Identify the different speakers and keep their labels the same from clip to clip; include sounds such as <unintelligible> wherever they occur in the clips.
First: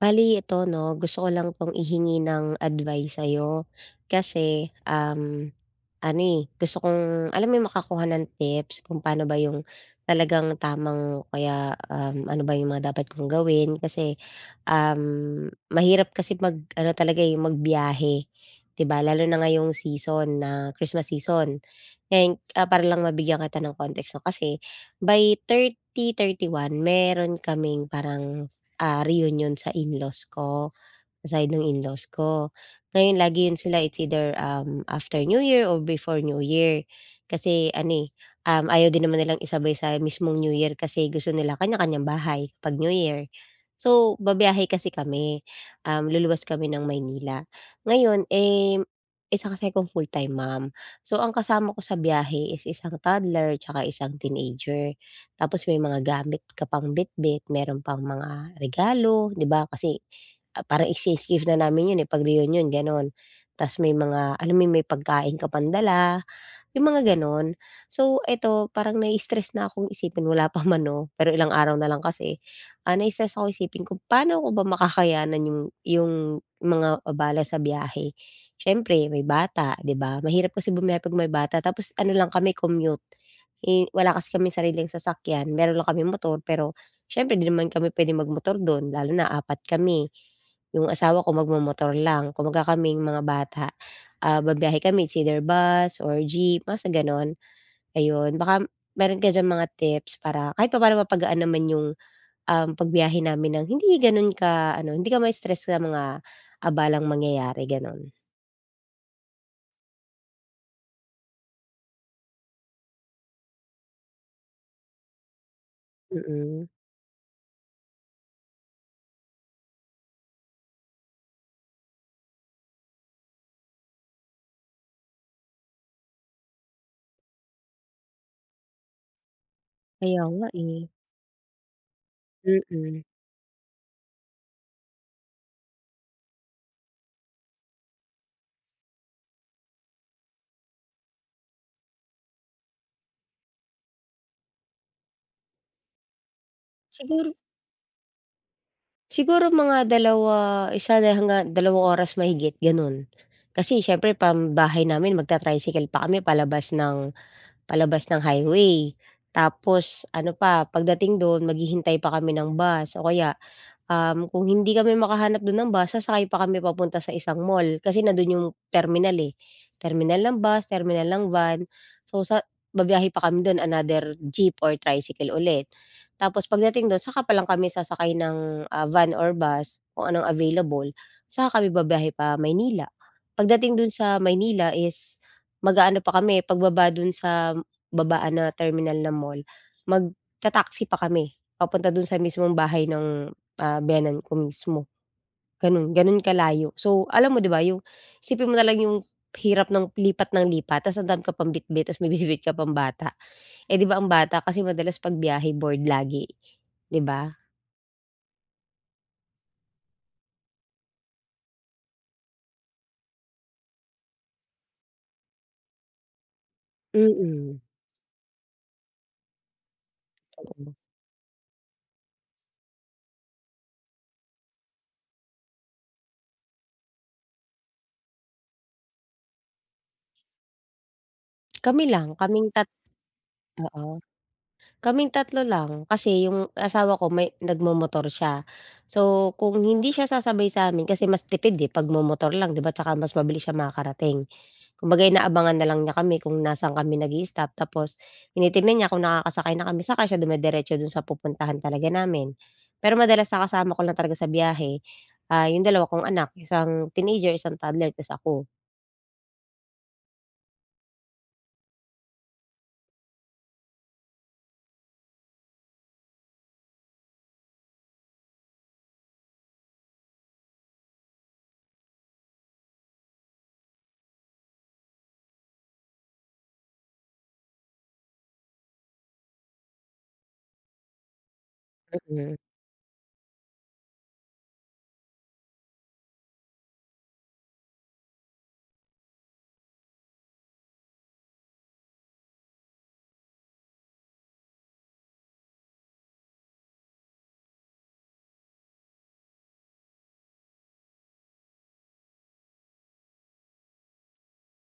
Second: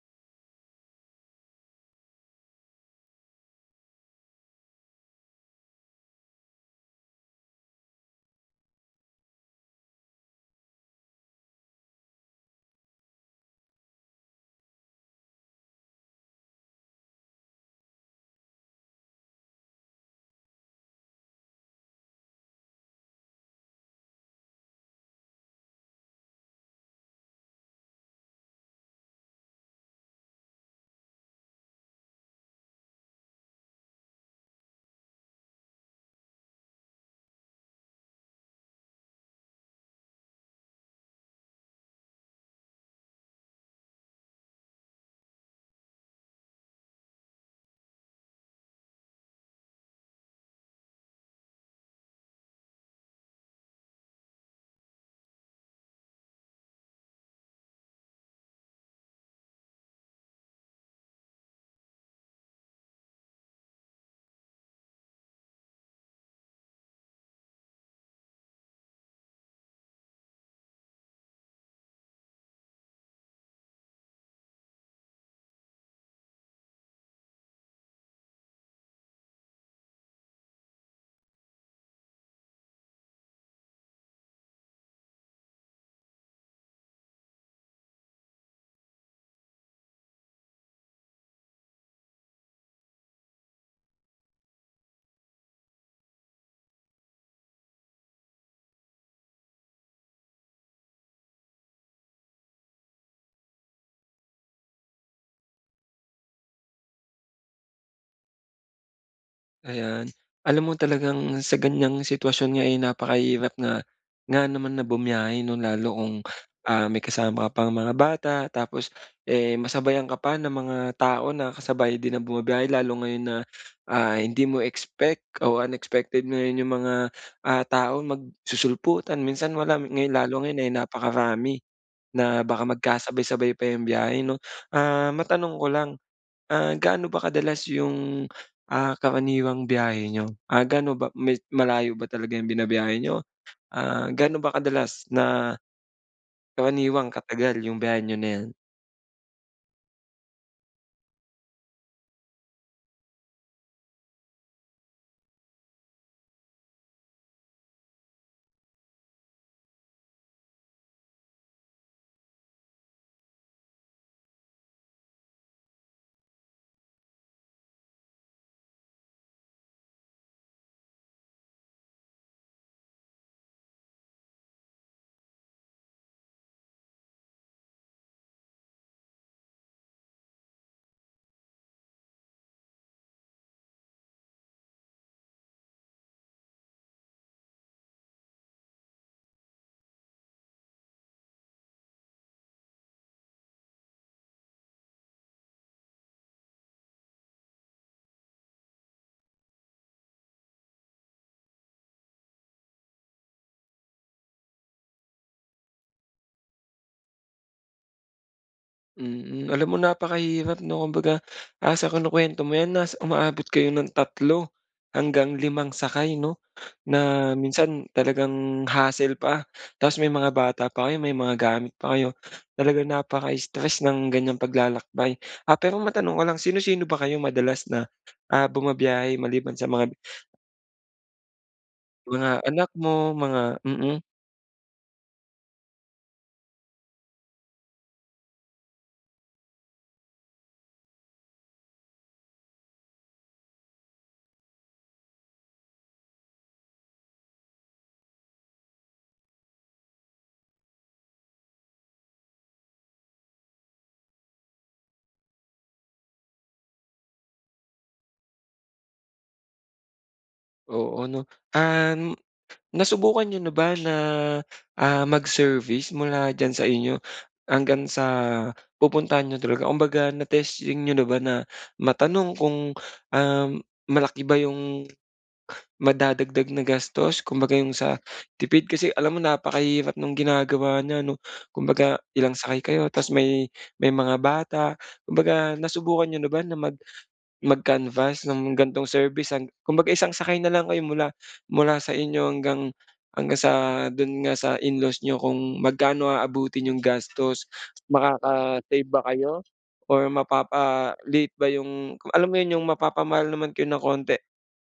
Speaker 1: Bale ito, 'no, gusto ko lang 'tong ihingi ng advice sa'yo. Kasi, um, ano, eh, gusto kong alam mo yung makakuha ng tips? Kung pano ba yung talagang tamang o kaya, um, ano ba yung mga dapat kong gawin? Kasi, um, mahirap kasi mag-ano talaga, eh, magbiyahe, di ba, lalo na ngayong season na Christmas season. And ah, para lang mabigyan kita ng context, 'no. Kasi by 30, 31, meron kaming parang, ah, reunion sa in-laws ko, sa side ng in-laws ko. Ngayon lagi yun sila, eh, it's either, um, after New Year or before New Year. Kasi ano, eh, um, ayaw din naman nilang isabay sa mismong New Year kasi gusto nila kanya-kanyang bahay 'pag New Year. So, babiyahe kasi kami, um, luluwas kami ng Maynila. Ngayon, eh, isa kasi akong full time mom. So ang kasama ko sa biyahe is isang toddler tsaka isang teenager. Tapos may mga gamit ka pang bitbit, meron pang mga regalo, 'di ba. Kasi ah, parang exchange gift na namin yun, eh, 'pag reunion gano'n. Ta's may mga alam mo yun, may pagkain ka pang dala, yung mga gano'n. So, ito parang nai-stress na akong isipin wala pa man 'no, pero ilang araw na lang kasi, ah, nai-stress akong isipin kung paano ko ba makakayanan yung yung mga abala sa biyahe? Siyempre, may bata, di ba, mahirap kasi bumiyahe 'pag may bata. Tapos ano lang kami commute, eh, wala kasi kaming sariling sasakyan. Meron lang kaming motor, pero siyempre 'di naman kami puwedeng mag-motor do'n, lalo na 4 kami. Yung asawa ko mag momotor lang kumbaga kaming mga bata, ah, babiyahe kami it's either bus or jeep, basta gano'n. Ayun, baka meron ka diyang mga tips para kahit papa'no mapagaan naman yung, um, pagbiyahe namin ng hindi gano'n ka ano, hindi ka ma-stress sa mga abalang mangyayari, gano'n.
Speaker 2: Ayan. Alam mo talagang sa ganyang sitwasyon nga, eh, napakahirap nga nga naman na bumiyahe 'no, lalo kung,
Speaker 1: Mm.
Speaker 2: ah, may kasama ka pang mga bata, tapos, eh, masabayan ka pa ng mga tao na kasabay din ang bumibiyahe lalo ngayon na, ah, hindi mo expect o unexpected mo 'yung mga, ah, tao magsusulputan. Minsan wala, eh,
Speaker 1: Kaya
Speaker 2: lalo
Speaker 1: nga,
Speaker 2: ngayon ay
Speaker 1: eh.
Speaker 2: napakarami, na baka
Speaker 1: Mm.
Speaker 2: magkasabay-sabay pa 'yung biyahe 'no. Ah, matanong ko lang, ah, gaano ba kadalas 'yung, ah, karaniwang biyahe niyo? Ah, gaano ba may malayo ba talaga 'yung binabiyahe niyo? Ah, gaano ba kadalas na, karaniwang
Speaker 1: Sigur
Speaker 2: katagal 'yung biyahe niyo na 'yan?
Speaker 1: siguro mga 2, 1 hanggang 2 oras mahigit ganun. Kasi siyempre pambahay namin magta-tricycle pa kami palabas ng, palabas ng highway. Tapos ano pa, pagdating do'n maghihintay pa kami ng bus. O kaya, um, kung hindi kami makahanap do'n ng bus sasakay pa kami papunta sa isang mall. Kasi nando'n 'yung terminal eh, terminal ng bus, terminal ng van. So, sa babiyahe pa kami do'n another jeep or tricycle ulit. Tapos pagdating do'n saka pa lang kami sasakay ng, ah, van or bus, kung anong available. Saka kami babiyahe pa Maynila. Pagdating do'n sa Maynila is, mag-aano pa kami pagbaba do'n sa babaan na terminal na mall magta-taxi pa kami papunta do'n sa mismong bahay ng, ah, biyenan ko mismo. Gano'n, gano'n kalayo. So, alam mo 'di ba 'yung, isipin mo na lang 'yung hirap ng lipat ng lipat, tapos ang dami ka pang bitbit tapos may bitbit ka pang bata, eh 'di ba ang bata kasi madalas 'pag biyahe bored lagi, 'di ba?
Speaker 2: Mm, alam mo napakahirap 'no? Kumbaga ah, sa kinukuwento mo 'yan nas umaabot kayo ng 3 hanggang 5 sakay no? Na
Speaker 1: Mm.
Speaker 2: minsan talagang hassle pa. Tas may mga bata
Speaker 1: Oo.
Speaker 2: pa kayo, may mga gamit pa kayo. Talagang napaka-stress ng ganiyang paglalakbay. Ah, pero matanong ko lang sino-sino ba kayong madalas na, ah, bumabiyahe maliban sa mga <breath>
Speaker 1: <clicks tongue> Kami lang.
Speaker 2: mga
Speaker 1: Kaming tat
Speaker 2: anak mo, mga mm.
Speaker 1: oo. Kaming 3 lang, kasi yung asawa ko may nagmomotor siya. So, kung hindi siya sasabay sa'min kasi mas tipid, eh, 'pag momotor lang 'di ba. Tsaka mas mabilis siyang makakarating, kumbaga inaabangan nalang niya kami kung nasa'n kami nag-i-stop. Tapos tinitignan niya kung nakakasakay na kami, saka siya dumiretso do'n sa pupuntahan talaga namin. Pero madalas na kasama ko lang talaga sa biyahe ah, yung 2 kong anak- isang teenager, isang toddler- tas ako.
Speaker 2: Oo 'no. Um, nasubukan niyo na ba na ah, mag-service mula diyan sa inyo, hanggang sa pupuntahan niyo talaga? Kumbaga na-testing niyo na ba na matanong kung, um, malaki ba 'yung madadagdag na gastos? Kumbaga yung sa tipid, kasi alam mo napakahirap no'ng ginagawa niya 'no. Kumbaga
Speaker 1: Mm.
Speaker 2: ilang sakay kayo tapos may, may mga bata. Kumbaga nasubukan niyo na ba na mag mag-canvass ng ganitong service hang kumbaga isang sakay na lang kayo mula mula sa inyo hanggang hanggang sa do'n nga sa in-laws niyo kung magkano aabutin nyo'ng gastos. Makaka-save ba kayo? Or mapapaliit ba yung alam mo yun, yung mapapamahal naman kayo ng konti,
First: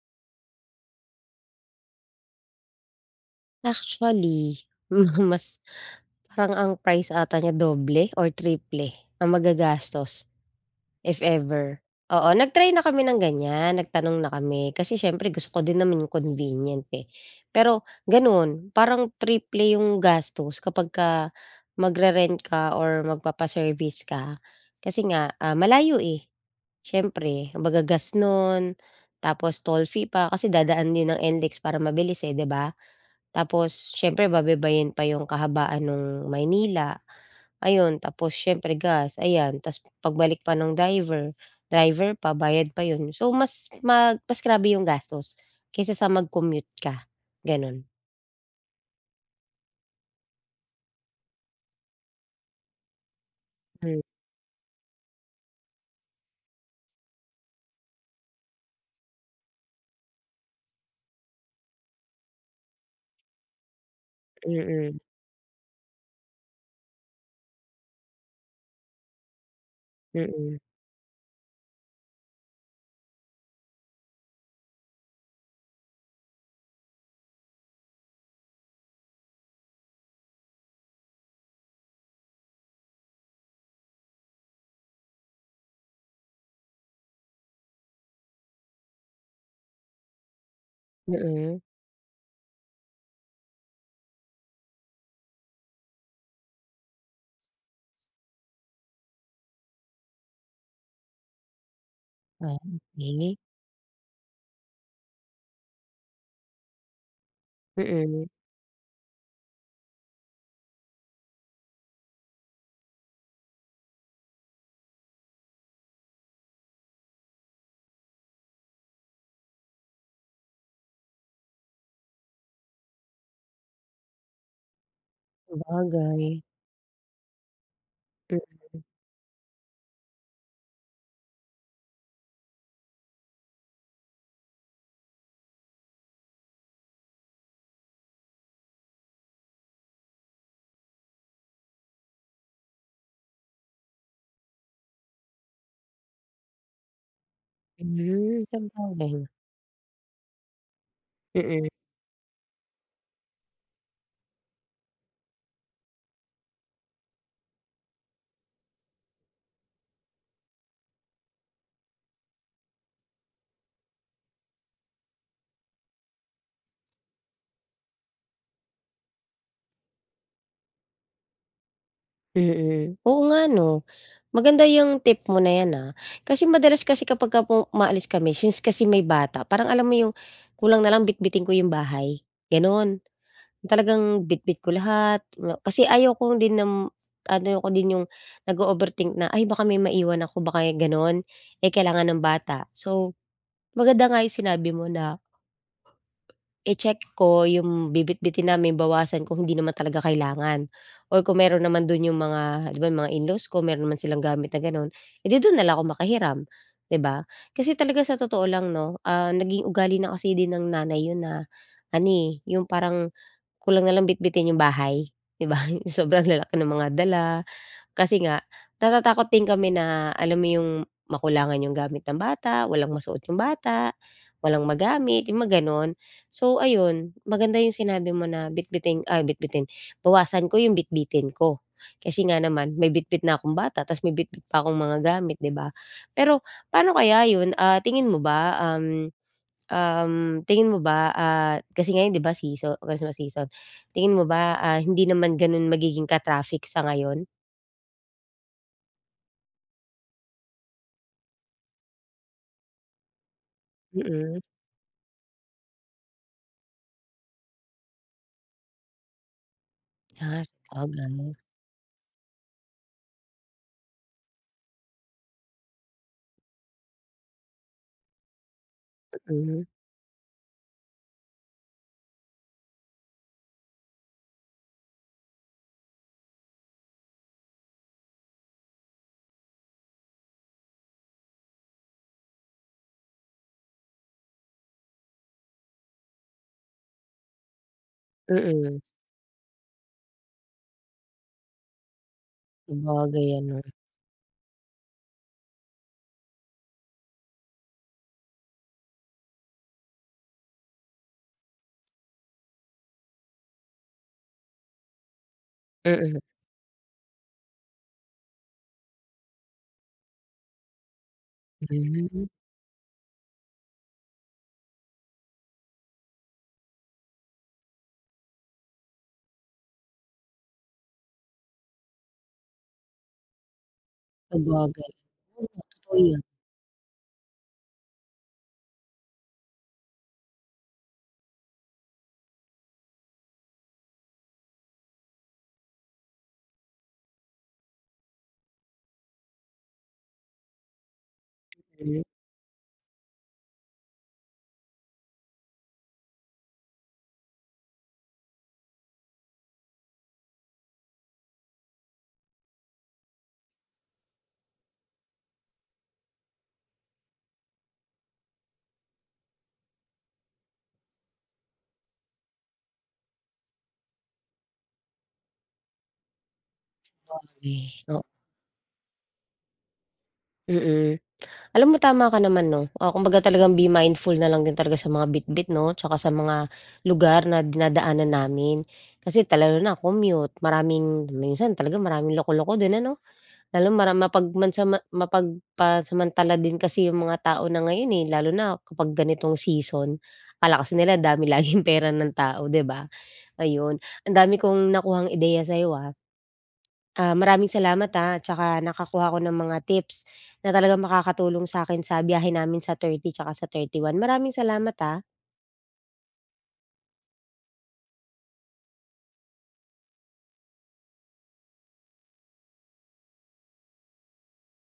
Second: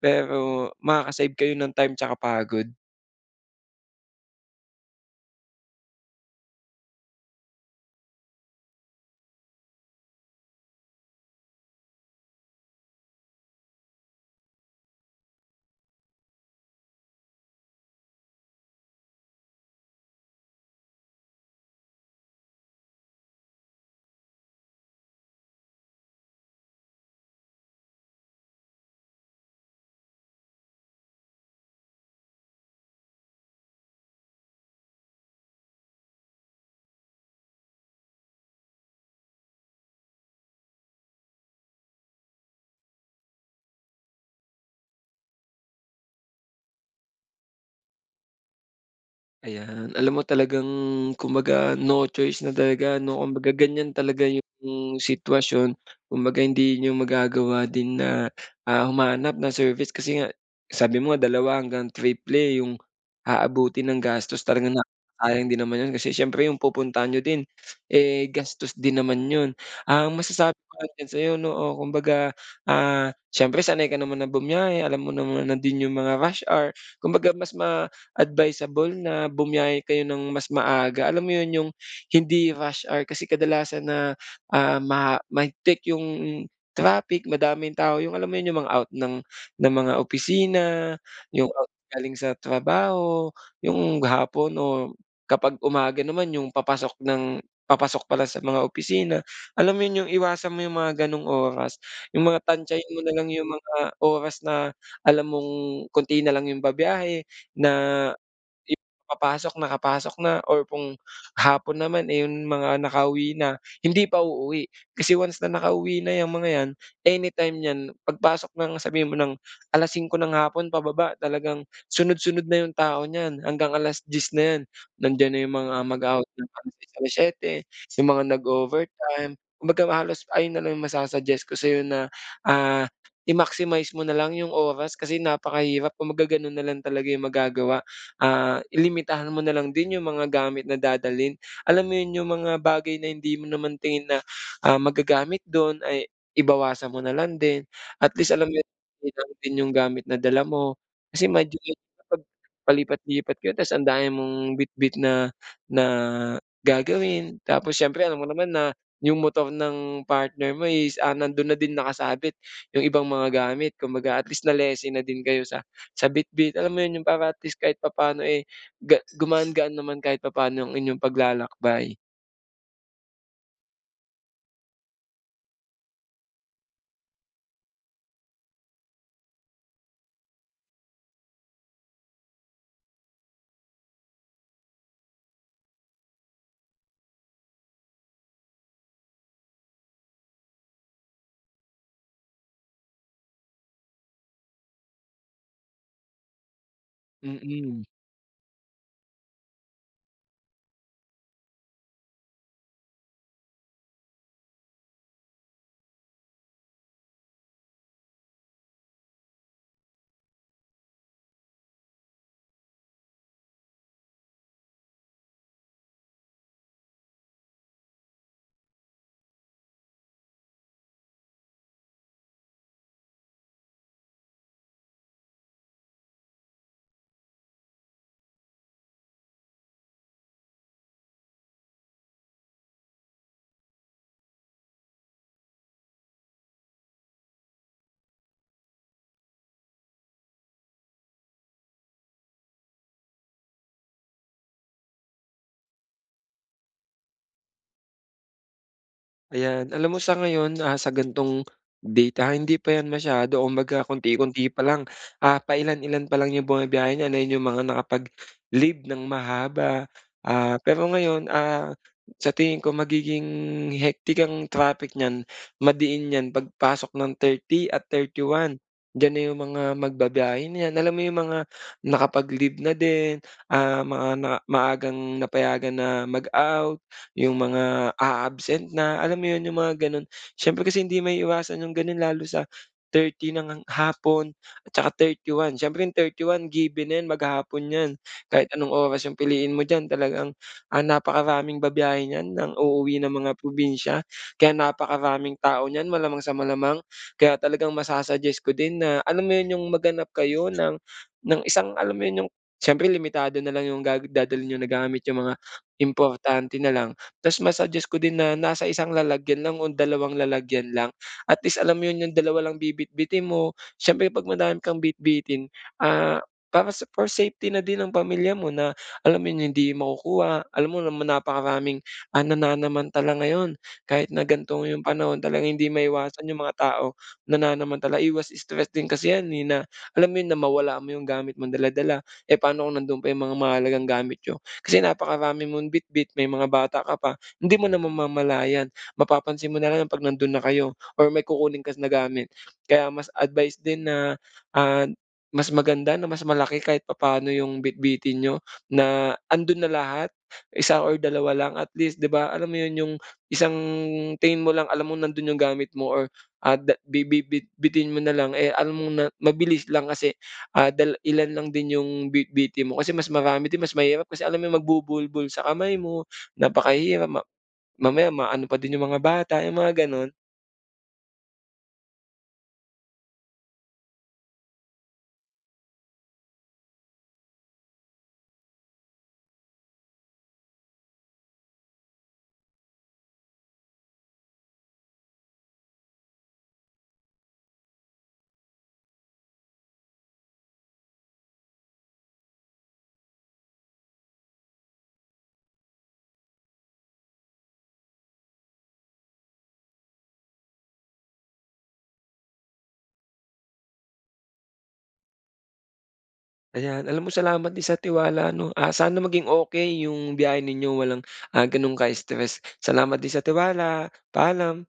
Speaker 2: pero makaka-save kayo ng time 'tsaka pagod.
Speaker 1: Actually, <chuckles> mas parang ang price ata niya doble or triple ang magagastos, if ever. Oo, nag-try na kami ng ganyan, nagtanong na kami. Kasi siyempre, gusto ko din naman 'yung convenient, eh. Pero gano'n, parang triple 'yung gastos kapagka magre-rent ka or magpapa-service ka. Kasi nga, ah, malayo, eh. Siyempre, kumbaga gas no'n, tapos toll fee pa, kasi dadaan 'yun ng NLEX para mabilis, eh, di ba? Tapos siyempre babaybayin pa 'yung kahabaan no'ng Maynila. Ayun, tapos siyempre gas, ayan. Tapos pagbalik pa ng driver, driver pa, bayad pa yun. So, mas <snorts> mag mas grabe 'yung gastos, kaysa sa mag-commute ka, gano'n.
Speaker 2: Ayan, alam mo talagang kumbaga, no choice na talaga, no? Kumbaga ganyan
Speaker 1: Hmm.
Speaker 2: talaga 'yung sitwasyon. Kumbaga hindi niyo magagawa din na, ah, humanap ng service. Kasi nga, sabi mo dalawa hanggang triple 'yung aabutin ng gastos. Talagang, ah,
Speaker 1: Mm.
Speaker 2: sayang din naman 'yun, kasi siyempre 'yung pupuntahan niyo din, eh, gastos din naman 'yun. Ang masasabi
Speaker 1: Mm.
Speaker 2: ko lang sa'yo, no, o, kumbaga, ah, siyempre sanay ka naman na bumiyahe, alam mo naman na din 'yung mga rush hour. Kumbaga mas ma-advisable na bumiyahe kayo nang mas maaga. Alam mo yun, 'yung hindi rush hour. Kasi kadalasan na, ah, ma mahigpit 'yung traffic, madaming tao. 'Yung alam mo yun, 'yung mga out ng ng mga opisina, 'yung
Speaker 1: Mm.
Speaker 2: out galing sa trabaho, 'yung hapon o kapag umaga naman 'yung papasok ng papasok pala sa mga opisina alam mo 'yun 'yung iwasan mo 'yung mga gano'ng oras. 'Yung mga
Speaker 1: Ah,
Speaker 2: tantiyahin mo nalang
Speaker 1: okey.
Speaker 2: 'yung mga oras na alam mong konti na lang 'yung babiyahe na
Speaker 1: Mm.
Speaker 2: i papasok, nakapasok na or kung hapon naman, eh, 'yung mga nakauwi na hindi pa uuwi. Kasi once na nakauwi na 'yang mga 'yan, anytime niyan pagpasok ng sabihin mo ng 5:00 ng hapon pababa talagang sunod-sunod na 'yung tao niyan. Hanggang 10:00 na 'yan, nandiyan na 'yung mga mag-a-out
Speaker 1: Sabagay.
Speaker 2: ng <unintelligible> 7:00, sa mga
Speaker 1: Hmm.
Speaker 2: nag-o-overtime. Kumbaga halos ayun na lang 'yung masa-suggest ko sa'yo na, ah, i-maximize mo nalang 'yung oras, kasi napakahirap. Kumbaga gano'n nalang talaga 'yung magagawa, ah, i-limitahan mo na lang din 'yung mga gamit na dadalhin. Alam mo yun, 'yung mga bagay na hindi mo naman tingin na, ah, magagamit do'n, ay i bawasan mo na lang din. At least, alam niyo na 'yun lang din 'yung gamit na dala mo. Kasi medyo
Speaker 1: Mm.
Speaker 2: <unintelligible> kapag palipat-lipat ka tapos ang dami mong bitbit na, na gagawin tapos siyempre alam mo naman na 'yung motor ng partner mo, is, ah, nando'n na din nakasabit 'yung ibang mga gamit kumbaga at least na-lessen na din kayo sa sa bitbit, alam mo 'yun, 'yung para at least kahit papaano, eh, ga gumaan-gaan naman kahit papaano ang inyong paglalakbay.
Speaker 1: Mm, oo nga 'no? Maganda 'yung tip mo na 'yan ah. Kasi madalas kasi kapagka po umaalis kami since kasi may bata, parang alam mo 'yung kulang nalang bitbitin ko 'yung bahay, ganun. Talagang bitbit ko lahat nga kasi ayaw kong din nam ayaw ko din 'yung nag-o-overthink na "Ay, baka may maiwan ako." baka 'yung ganun. Eh, kailangan ng bata, so maganda nga 'yung sinabi mo na i-check ko
Speaker 2: Mm.
Speaker 1: 'yung bibitbitin namin, bawasan kung hindi naman talaga kailangan. Or kung meron naman do'n 'yung mga 'di ba, 'yung mga in-laws ko meron naman silang gamit na gano'n, eh, 'di do'n na lang ako maki hiram 'di ba? Kasi talaga sa totoo lang 'no, ah, naging ugali na kasi din ng nanay 'yun na ano, eh, 'yung parang kulang nalang bitbitin 'yung bahay, 'di ba? 'Yung sobrang lalaki ng mga dala. Kasi nga, natatakot din kami na alam mo 'yung makulangan 'yung gamit ng bata, walang masuot 'yung bata, walang magamit, 'yung mga gano'n. So ayun, maganda 'yung sinabi mo na bitbitin, ay bitbitin- bawasan ko 'yung bitbitin ko. kasi nga naman may bitbit na akong bata tapos may bitbit pa akong mga gamit 'di ba? Pero paano kaya 'yun? Ah, tingin mo ba um, um, tingin mo ba, ah, kasi ngayon 'di ba seaso Christmas season. Tingin mo ba, ah, hindi naman gano'n magiging ka-traffic sa ngayon?
Speaker 2: Ayan, alam mo sa ngayon ah, sa ganitong date ah, hindi pa 'yan masyado kumbaga,
Speaker 1: Mm.
Speaker 2: konti-konti pa lang. Ah, pailan-ilan pa lang 'yung bumibiyahe niyan, ayun 'yung mga nakapag-leave ng mahaba.
Speaker 1: Ah,
Speaker 2: Ah, pero ngayon
Speaker 1: sabagay.
Speaker 2: ah, sa tingin ko magiging hectic ang traffic niyan madiin niyan pagpasok ng 30 at 31, diyan na yung mga
Speaker 1: Mm.
Speaker 2: magba-biyahe niyan, alam mo 'yung mga nakapag-leave na din. Ah, mga ma maagang napayagan na mag-out, 'yung mga aabsent na, alam mo 'yun, 'yung mga gano'n. Siyempre kasi hindi maiiwasan 'yung gano'n lalo sa 30 nang hapon at saka 31 siyempre 31 given na 'yan, maghapon 'yan. Kahit anong
Speaker 1: Mm.
Speaker 2: oras 'yong piliin mo diyan talagang, ah, napakaraming babiyahe niyan nang uuwi ng
Speaker 1: Sabagay
Speaker 2: mga
Speaker 1: ano.
Speaker 2: probinsya. Kaya napakaraming tao niyan, malamang sa malamang. Kaya talagang masa-suggest ko din na alam mo 'yun, 'yung maghanap kayo ng ng isang alam mo 'yun, 'yung siyempre limitado nalang 'yung ga dadalhin niyo na gamit, 'yung mga
Speaker 1: Mm.
Speaker 2: importante nalang. Tapos ma-suggest ko din na nasa isang lalagyan lang o dalawang lalagyan lang. At least alam mo 'yun 'yung
Speaker 1: Hmm.
Speaker 2: dalawa lang bibitbitin mo. Siyempre 'pag madami kang bitbitin ah, para sa for safety na din ang pamilya mo na alam 'yung hindi makukuha, alam mo naman napakaraming ah, nananamantala ngayon kahit na ganito 'yung
Speaker 1: Sabagay,
Speaker 2: panahon,
Speaker 1: mm,
Speaker 2: talagang hindi
Speaker 1: totoo 'yun.
Speaker 2: maiwasan iyung mga tao nananamantala, iwas stress din kasi 'yan, eh, na alam mo yun, na mawala mo 'yung gamit mong dala-dala. Eh, paano kung nandun pa 'yung mga mahalagang gamit niyo? Kasi napakarami mong bitbit, may mga bata ka pa, hindi mo naman mamamalayan. Mapapansin mo nalang ang 'pag nando'n na kayo, or may kukunin ka na
Speaker 1: Hmm
Speaker 2: gamit. Kaya mas advice din na, ah, mas maganda na mas malaki kahit papaano 'yung bitbitin niyo na ando'n na lahat isa or dalawa lang at least 'di ba, alam mo yun, 'yung isang tingin mo lang alam mong nando'n 'yung gamit mo or ah, da bi bi bitbitin mo nalang, eh, alam mong na mabilis lang kasi, ah, dal ilan lang din 'yung bitbitin mo, kasi mas marami din mas mahirap. Kasi alam mo magbubuhol-buhol sa kamay mo, napakahirap. Ma
Speaker 1: Okey, o
Speaker 2: mamaya, maano pa din 'yung mga bata, 'yung mga gano'n.
Speaker 1: Mm, <clicks tongue> alam mo tama ka naman 'no. Oh, kumbaga talagang be mindful na lang din talaga sa mga bitbit 'no? Tsaka sa mga lugar na dinadaanan namin. Kasi, ta lalo na commute maraming minsan talaga maraming loko-loko din ano? Lalo mara mapag mansama mapag pasamantala din kasi 'yung mga tao na ngayon, eh. Lalo na kapag ganitong season. Akala kasi nila dami laging pera ng tao 'di ba? Ayun ang dami kong nakuhang ideya sayo, ah? Ah, maraming salamat ha? 'Tsaka nakakuha ko ng mga tips na talagang makakatulong sa'kin sa biyahe namin sa 30 'tsaka sa 31. Maraming salamat ha.
Speaker 2: Ayan, alam mo salamat din sa tiwala 'no? Ah, sana maging okey 'yung biyahe ninyo walang, ah, gano'n ka-stress. Salamat din sa tiwala, paalam.